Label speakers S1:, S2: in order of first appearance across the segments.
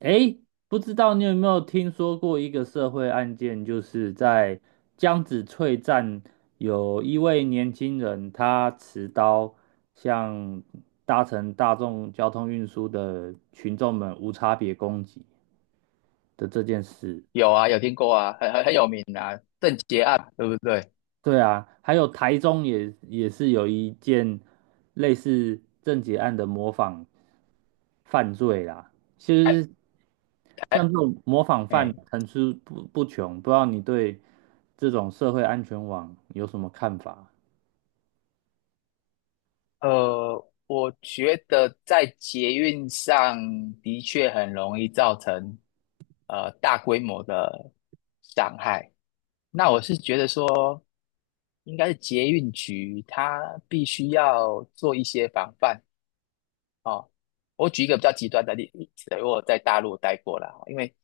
S1: 诶，不知道你有没有听说过一个社会案件，就是在江子翠站有一位年轻人，他持刀向搭乘大众交通运输的群众们无差别攻击的这件事。
S2: 有啊，有听过啊，很有名啊，郑捷案对不对？
S1: 对啊，还有台中也是有一件类似郑捷案的模仿犯罪啦。其
S2: 台
S1: 实像这
S2: 台
S1: 种模仿犯
S2: 哎，
S1: 层出不穷，不知道你对这种社会安全网有什么看法？
S2: 我觉得在捷运上的确很容易造成大规模的伤害。那我是觉得说，应该是捷运局它必须要做一些防范。哦，我举一个比较极端的例子，我有在大陆待过啦，因为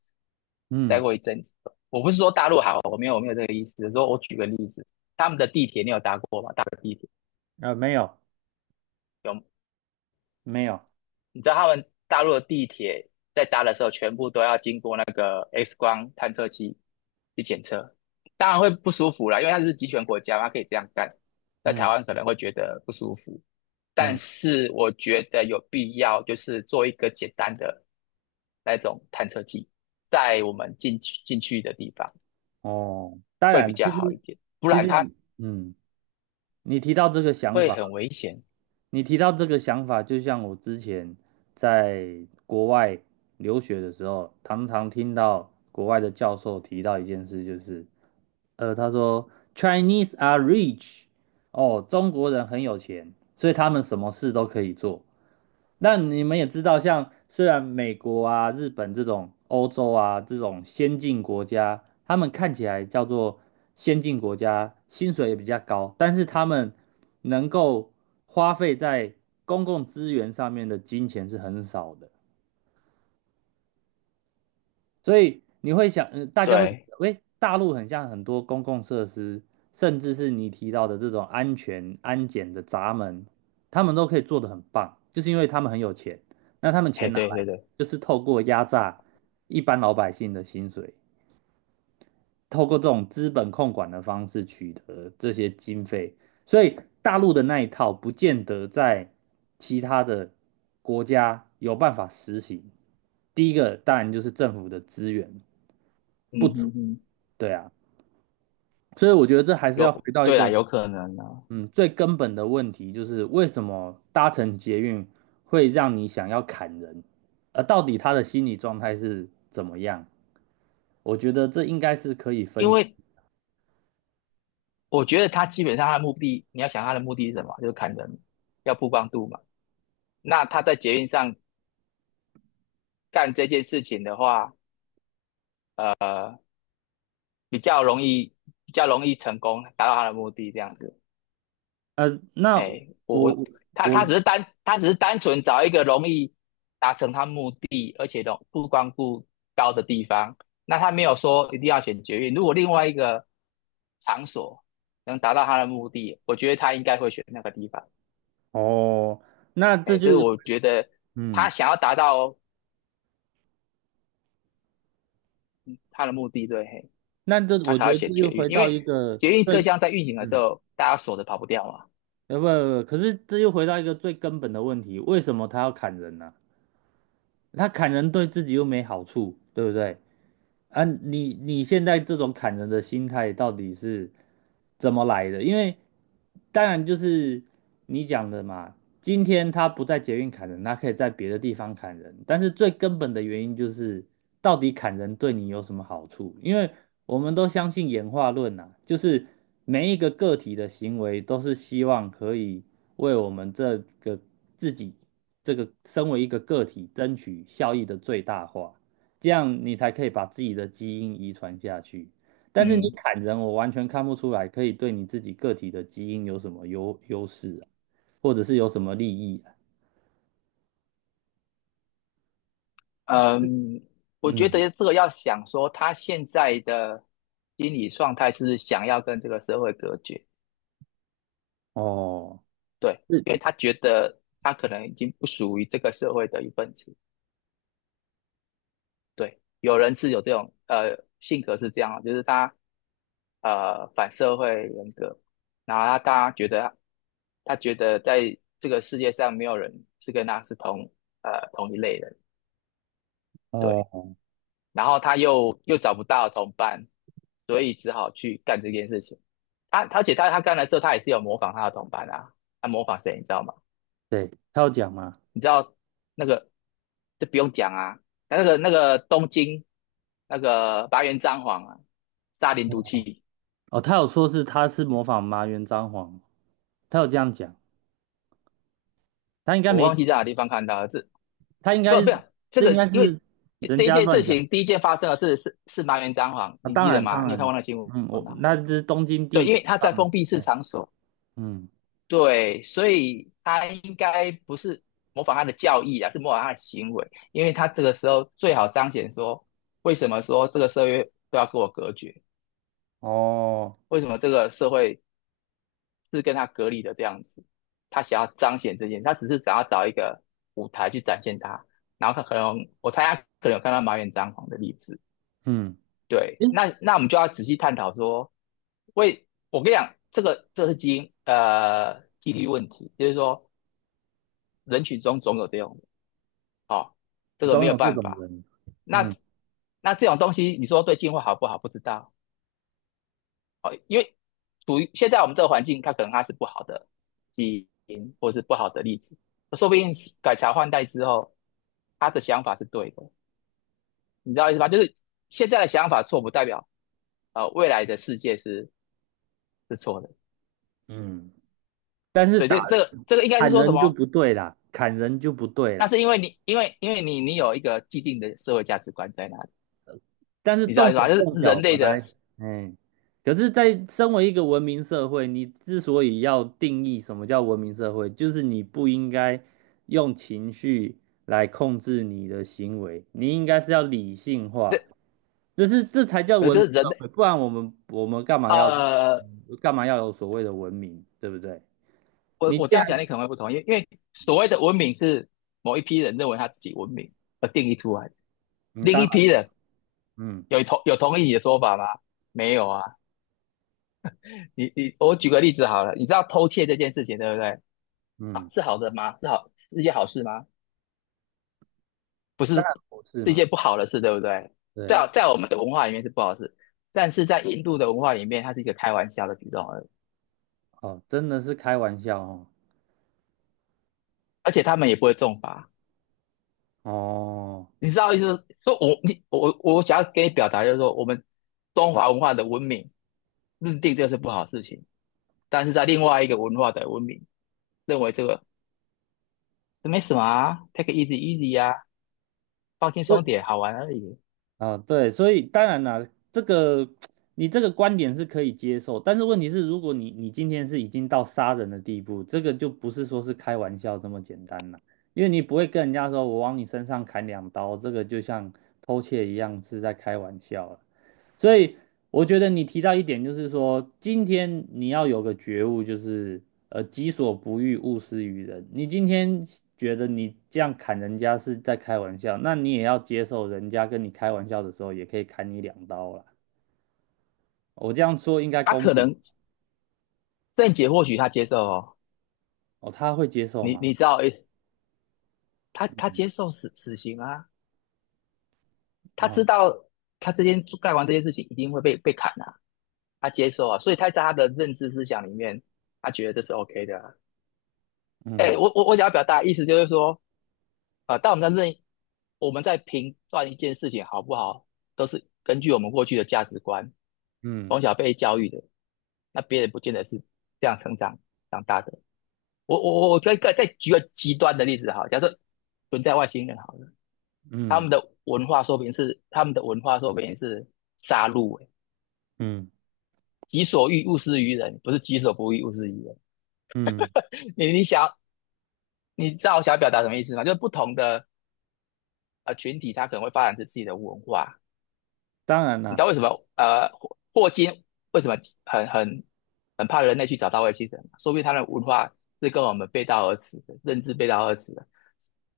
S2: 待
S1: 嗯。
S2: 过一阵子。我不是说大陆好，我没有这个意思，只是说我举个例子，他们的地铁你有搭过吗？大陆的地铁
S1: 没有，
S2: 有，
S1: 没有。
S2: 你知道他们大陆的地铁在搭的时候，全部都要经过那个 X 光探测器去检测，当然会不舒服啦，因为它是集权国家，它可以这样干。在台
S1: 嗯
S2: 湾可能会觉得不舒服，但
S1: 嗯。
S2: 是我觉得有必要，就是做一个简单的那种探测器，在我们进去的地方
S1: 哦，当
S2: 会比
S1: 然。
S2: 较
S1: 其实
S2: 好一点，不
S1: 其
S2: 然
S1: 实，
S2: 它
S1: 嗯，你提到这个想
S2: 会很
S1: 法。
S2: 危险。
S1: 你提到这个想法，就像我之前在国外留学的时候，常常听到国外的教授提到一件事，就是他说 Chinese are rich,哦，中国人很有钱，所以他们什么事都可以做。那你们也知道，像虽然美国啊、日本这种欧洲啊这种先进国家，他们看起来叫做先进国家，薪水也比较高，但是他们能够花费在公共资源上面的金钱是很少的。所以你会想，大家会觉
S2: 对，
S1: 得，喂，大陆很像很多公共设施，甚至是你提到的这种安检的闸门，他们都可以做得很棒，就是因为他们很有钱。那他们
S2: 哎，
S1: 钱哪
S2: 对对
S1: 来？
S2: 对，
S1: 就是透过压榨一般老百姓的薪水，透过这种资本控管的方式取得这些经费。所以大陆的那一套，不见得在其他的国家有办法实行。第一个当然就是政府的资源。
S2: 嗯嗯嗯，
S1: 对啊。所以我觉得这还是要
S2: 有，
S1: 回到一
S2: 对啦，
S1: 个
S2: 有可能啊，
S1: 最根本的问题，就是为什么搭乘捷运会让你想要砍人，而到底他的心理状态是怎么样？我觉得这应该是可以
S2: 因
S1: 分析。
S2: 为我觉得他基本上他的目的，你要想他的目的是什么，就是砍人，要曝光度嘛。那他在捷运上干这件事情的话，比较容易，比较容易成功，达到他的目的，这样子。
S1: 呃，那
S2: 哎，
S1: 我我
S2: 他只是单纯找一个容易达成他目的，而且容不光顾高的地方。那他没有说一定要选捷运。如果另外一个场所能达到他的目的，我觉得他应该会选那个地方。
S1: 哦，那这
S2: 哎，
S1: 就
S2: 这是
S1: 是。
S2: 我觉得他
S1: 嗯，
S2: 想要达到他的目的，对，嘿，他
S1: 我
S2: 才
S1: 觉
S2: 会
S1: 得
S2: 选
S1: 这
S2: 捷
S1: 就
S2: 运，
S1: 回
S2: 因
S1: 到
S2: 为
S1: 一个
S2: 捷运
S1: 最。
S2: 车厢在运行的时
S1: 嗯，
S2: 候，大家锁着跑不掉嘛。
S1: 呃不不不，可是这又回到一个最根本的问题，为什么他要砍人呢、他砍人对自己又没好处，对不对？啊，你现在这种砍人的心态到底是怎么来的？因为当然就是你讲的嘛，今天他不在捷运砍人，他可以在别的地方砍人，但是最根本的原因就是到底砍人对你有什么好处？因为我们都相信演化论呐、啊就是每一个个体的行为都是希望可以为我们这个自己这个身为一个个体争取效益的最大化。这样你才可以把自己的基因遗传下去。但是你
S2: 嗯。
S1: 砍人，我完全看不出来可以对你自己个体的基因有什么优势啊，或者是有什么利益啊。
S2: 嗯，我觉
S1: 嗯。
S2: 得这个要想说他现在的心理状态是想要跟这个社会隔绝，
S1: 哦。
S2: 对，
S1: 是
S2: 因为他觉得他可能已经不属于这个社会的一份子，对，有人是有这种性格是这样，就是他反社会人格，然后他觉得在这个世界上没有人是跟他是同一类人，对。
S1: 哦。
S2: 然后他又找不到同伴，所以只好去干这件事情。他而且他干的时候，他也是有模仿他的同伴啊，他模仿谁你知道吗？
S1: 对，他有讲吗？
S2: 你知道那个这不用讲啊，他那个东京那个白猿张皇啊，沙林毒气，
S1: 哦，他有说是他是模仿麻原彰晃，他有这样讲，他应该
S2: 我
S1: 没，
S2: 忘记在哪地方看到了，这
S1: 他应
S2: 不
S1: 该
S2: 不
S1: 是。
S2: 这
S1: 这
S2: 个
S1: 应该
S2: 因为。
S1: 是人
S2: 第一
S1: 家
S2: 件事
S1: 乱讲。
S2: 情，第一件发生的是麻原彰晃，
S1: 啊，
S2: 你
S1: 当
S2: 记得
S1: 然
S2: 吗？
S1: 当
S2: 你有
S1: 然
S2: 看过
S1: 了。
S2: 那个新
S1: 嗯，
S2: 闻
S1: 我
S2: 吗？
S1: 那是东京
S2: 对，
S1: 地
S2: 因为
S1: 铁
S2: 他在
S1: 上。
S2: 封闭式
S1: 哎。
S2: 场所，
S1: 嗯。
S2: 对，所以他应该不是模仿他的教义啊，是模仿他的行为，因为他这个时候最好彰显说，为什么说这个社会都要跟我隔绝，
S1: 哦。
S2: 为什么这个社会是跟他隔离的这样子，他想要彰显这件事，他只是想要找一个舞台去展现他，然后他可能我猜他可能有看到麻原张狂的例子，
S1: 嗯。
S2: 对，
S1: 诶
S2: 那我们就要仔细探讨说，为我跟你讲，这是基因几率问题，就是说人群中总有这种人。哦，这个
S1: 总
S2: 没有
S1: 有这
S2: 办
S1: 种
S2: 法。
S1: 人。
S2: 那
S1: 嗯
S2: 那这种东西，你说对进化好不好？不知道哦，因为处于现在我们这个环境，它可能它是不好的基因，或是不好的例子，说不定改朝换代之后，他的想法是对的，你知道意思吧？就是现在的想法错，不代表未来的世界是错的。
S1: 嗯。但是
S2: 对，
S1: 打
S2: 这个应该是
S1: 砍
S2: 说什
S1: 人就
S2: 么？
S1: 不对啦，砍人就不对
S2: 那
S1: 啦。
S2: 是因为你因为你有一个既定的社会价值观在那里，
S1: 但是
S2: 你知
S1: 动
S2: 道意思
S1: 手
S2: 吧？就是
S1: 动脚
S2: 人类
S1: 本
S2: 的
S1: 来。哎，可是，在身为一个文明社会，你之所以要定义什么叫文明社会，就是你不应该用情绪来控制你的行为，你应该是要理性化，
S2: 这
S1: 这才叫文明
S2: 这是
S1: 社
S2: 人
S1: 会，
S2: 类
S1: 不然我们干嘛要
S2: 呃
S1: 干嘛要有所谓的文明，对不对？
S2: 我
S1: 你既
S2: 我这
S1: 然。
S2: 样讲你可能会不同意，因为所谓的文明是某一批人认为他自己文明而定义出来的，
S1: 你
S2: 另
S1: 当
S2: 一批
S1: 然。
S2: 人
S1: 嗯。
S2: 有同意你的说法吗？没有啊，你我举个例子好了，你知道偷窃这件事情对不对？啊，
S1: 嗯，
S2: 是好的吗？是一件好事吗？不是，
S1: 我是
S2: 是一
S1: 嘛？
S2: 件不好的事，对不对？对
S1: 对。
S2: 啊，在我们的文化里面是不好事，但是在印度的文化里面，它是一个开玩笑的举动而已，
S1: 哦，真的是开玩笑哦。
S2: 而且他们也不会重罚，
S1: 哦。
S2: 你知道意思？你我我想要给你表达，就是说我们中华文化的文明认定这是不好的事情，但是在另外一个文化的文明认为这个没什么啊，take it easy easy 啊，放轻松
S1: 对。
S2: 点，好玩而已。
S1: 啊，对，所以当然啦，这个你这个观点是可以接受，但是问题是，如果你今天是已经到杀人的地步，这个就不是说是开玩笑这么简单了，因为你不会跟人家说我往你身上砍两刀，这个就像偷窃一样是在开玩笑了。所以我觉得你提到一点，就是说，今天你要有个觉悟，就是己所不欲，勿施于人。你今天觉得你这样砍人家是在开玩笑，那你也要接受人家跟你开玩笑的时候，也可以砍你两刀啦。我这样说应该
S2: 他、
S1: 公
S2: 可
S1: 平。
S2: 能郑姐或许他接受哦，
S1: 哦，他会接受
S2: 你
S1: 吗？
S2: 你知道诶，他接受死刑啊，他
S1: 哦。
S2: 知道他干完这件事情一定会被砍啊，他接受啊，所以他在他的认知思想里面，他觉得这是 OK 的啊、哎、欸
S1: 嗯
S2: 我想要表达的意思就是说，啊，但我们在评断一件事情好不好，都是根据我们过去的价值观，
S1: 嗯
S2: 从小被教育的，那别人不见得是这样长大的。我再举个极端的例子哈，假设存在外星人好了，
S1: 嗯
S2: 他们的文化说明是杀戮、欸，
S1: 嗯
S2: 己所欲勿施于人，不是己所不欲勿施于人。
S1: 嗯，
S2: 你你知道我想表达什么意思吗？就是不同的群体，他可能会发展出自己的文化。
S1: 当然
S2: 你知
S1: 啦。
S2: 道为什么呃霍金为什么很很很怕人类去找到外星人吗？说不定他的文化是跟我们背道而驰的，认知背道而驰的，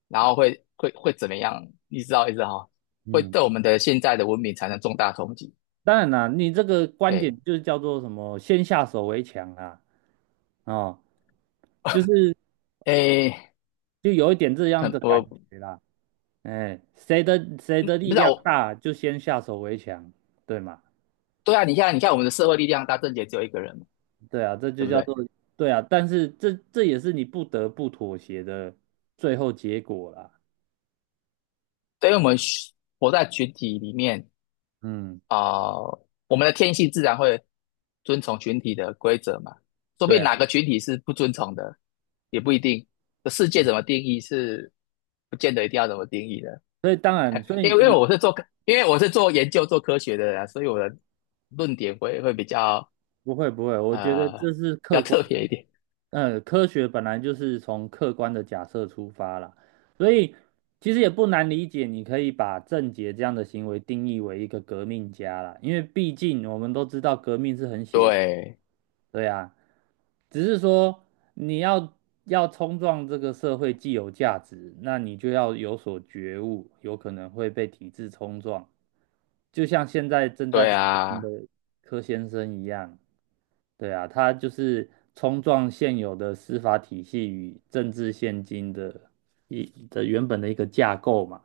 S2: 然后会怎么样？你知道意思哈？会
S1: 嗯，
S2: 对我们的现在的文明产生重大冲击。
S1: 当然啦，你这个观点
S2: 嘿，
S1: 就是叫做什么"先下手为强"啊。哦。就是
S2: 诶，
S1: 就有一点这样
S2: 可
S1: 的
S2: 我
S1: 感
S2: 不
S1: 觉啦。哎，谁的谁的力
S2: 知道
S1: 量
S2: 我，
S1: 大，就先下手为强，对吗？
S2: 对啊，你看你看我们的社会力量大，正结只有一个人嘛，
S1: 对啊，这
S2: 对
S1: 就
S2: 不
S1: 叫
S2: 对？
S1: 做。对啊。但是这这也是你不得不妥协的最后结果啦。
S2: 对于我们群活在群体里面，
S1: 嗯。
S2: 啊、呃我们的天性自然会遵从群体的规则嘛，说不
S1: 对
S2: 定哪
S1: 啊。
S2: 个群体是不遵从的，也不一定。这世界
S1: 嗯，
S2: 怎么定义是不见得一定要怎么定义的，
S1: 所以当然，所以
S2: 因为
S1: 你。
S2: 我是做因为我是做研究做科学的人啊，所以我的论点会比较
S1: 不会不会，我觉得
S2: 呃
S1: 这是
S2: 比
S1: 客
S2: 较
S1: 观。
S2: 特别一点。
S1: 科学本来就是从客观的假设出发啦，所以其实也不难理解，你可以把郑捷这样的行为定义为一个革命家啦，因为毕竟我们都知道革命是很血，
S2: 对
S1: 对啊，只是说你要要冲撞这个社会既有价值，那你就要有所觉悟，有可能会被体制冲撞，就像现在正在
S2: 对
S1: 被关
S2: 啊，
S1: 的柯先生一样。对啊，他就是冲撞现有的司法体系与政治现今的一原本的一个架构嘛。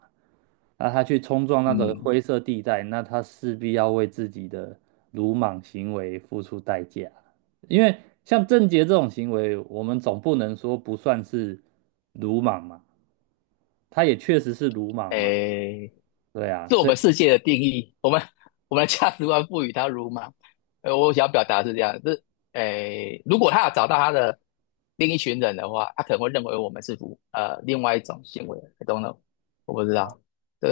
S1: 那他去冲撞那种
S2: 嗯，
S1: 灰色地带，那他势必要为自己的鲁莽行为付出代价。因为像郑捷这种行为，我们总不能说不算是鲁莽嘛，他也确实是鲁莽嘛。
S2: 诶，
S1: 对啊，
S2: 是我
S1: 所以。
S2: 们世界的定义，我们的价值观赋予它如嘛。我想要表达是这样，诶，如果他要找到他的另一群人的话，他可能会认为我们是不呃另外一种行为，I don't know，我不知道，这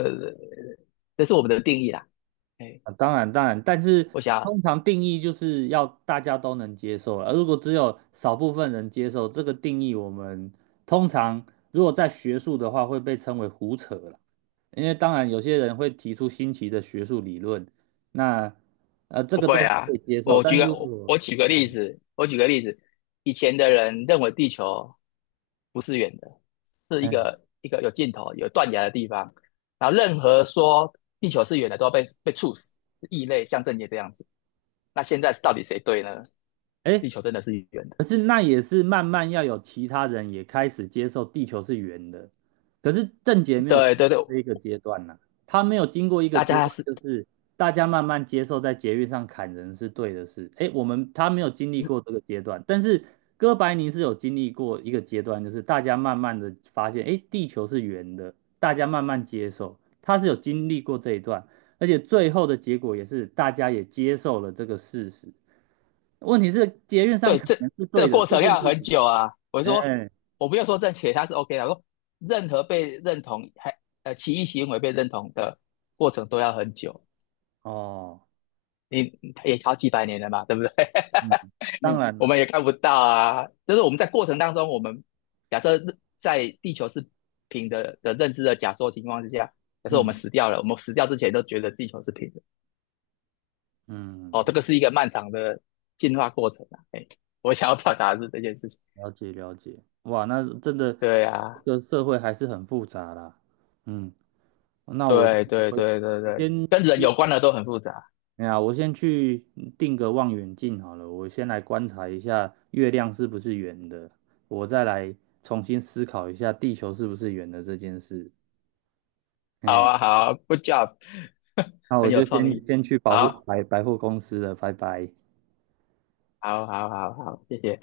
S2: 这是我们的定义啦。诶，
S1: 啊，当然当然，但是
S2: 我想
S1: 通常定义就是要大家都能接受了。而如果只有少部分人接受这个定义，我们通常如果在学术的话会被称为胡扯了。因为当然有些人会提出新奇的学术理论，那这
S2: 不
S1: 个都
S2: 会
S1: 是
S2: 啊，
S1: 可以接受，
S2: 我
S1: 但
S2: 举
S1: 是
S2: 个
S1: 如
S2: 我
S1: 果。
S2: 我举个例子，我举个例子，以前的人认为地球不是圆的，是一个有尽头、有断崖的地方，然后任何说地球是圆的都要被处死，是异类，像正业这样子。那现在到底谁对呢？地
S1: 哎，
S2: 球真的是圆的，
S1: 可是那也是慢慢要有其他人也开始接受地球是圆的，可是郑杰没有经
S2: 对对对，
S1: 过这一个阶段呐、他没有经过一个
S2: 大
S1: 阶
S2: 家
S1: 段，
S2: 是
S1: 就是大家慢慢接受在捷运上砍人是对的事。哎，我们他没有经历过这个阶段，但是哥白尼是有经历过一个阶段，就是大家慢慢的发现，哎，地球是圆的，大家慢慢接受，他是有经历过这一段。而且最后的结果也是大家也接受了这个事实。问题是捷运上
S2: 对，
S1: 可
S2: 这
S1: 能是
S2: 这个
S1: 对的
S2: 过
S1: 这
S2: 程
S1: 件
S2: 要
S1: 事
S2: 很
S1: 情。
S2: 久啊。我说，
S1: 哎。
S2: 我不要说正确，他是 OK 的。我说，任何被认同还歧义行为被认同的过程都要很久，
S1: 哦。
S2: 你也好几百年了嘛，对不对？
S1: 嗯，当
S2: 嗯
S1: 然
S2: 我
S1: 了。
S2: 们也看不到啊。就是我们在过程当中，我们假设在地球是平的的认知的假说情况之下，假设我们
S1: 嗯
S2: 死掉了，我们死掉之前都觉得地球是平的。哦，这
S1: 嗯。
S2: 个是一个漫长的进化过程啊。哎，我想要表达的是这件事情。
S1: 了解了解，哇，那真的
S2: 对
S1: 这
S2: 啊，
S1: 个社会还是很复杂啦。嗯，那我
S2: 对对
S1: 我
S2: 对对
S1: 我
S2: 对，
S1: 先
S2: 跟人
S1: 去，
S2: 有关的都很复杂。
S1: 哎呀，我先去定个望远镜好了，我先来观察一下月亮是不是圆的，我再来重新思考一下地球是不是圆的这件事。
S2: 好
S1: 哎，
S2: 啊，好 good job，
S1: 那我
S2: 很有
S1: 就
S2: 创
S1: 先
S2: 意。
S1: 先去保护
S2: 好，
S1: 百货公司了，拜拜。
S2: 好，好，好，好，谢谢。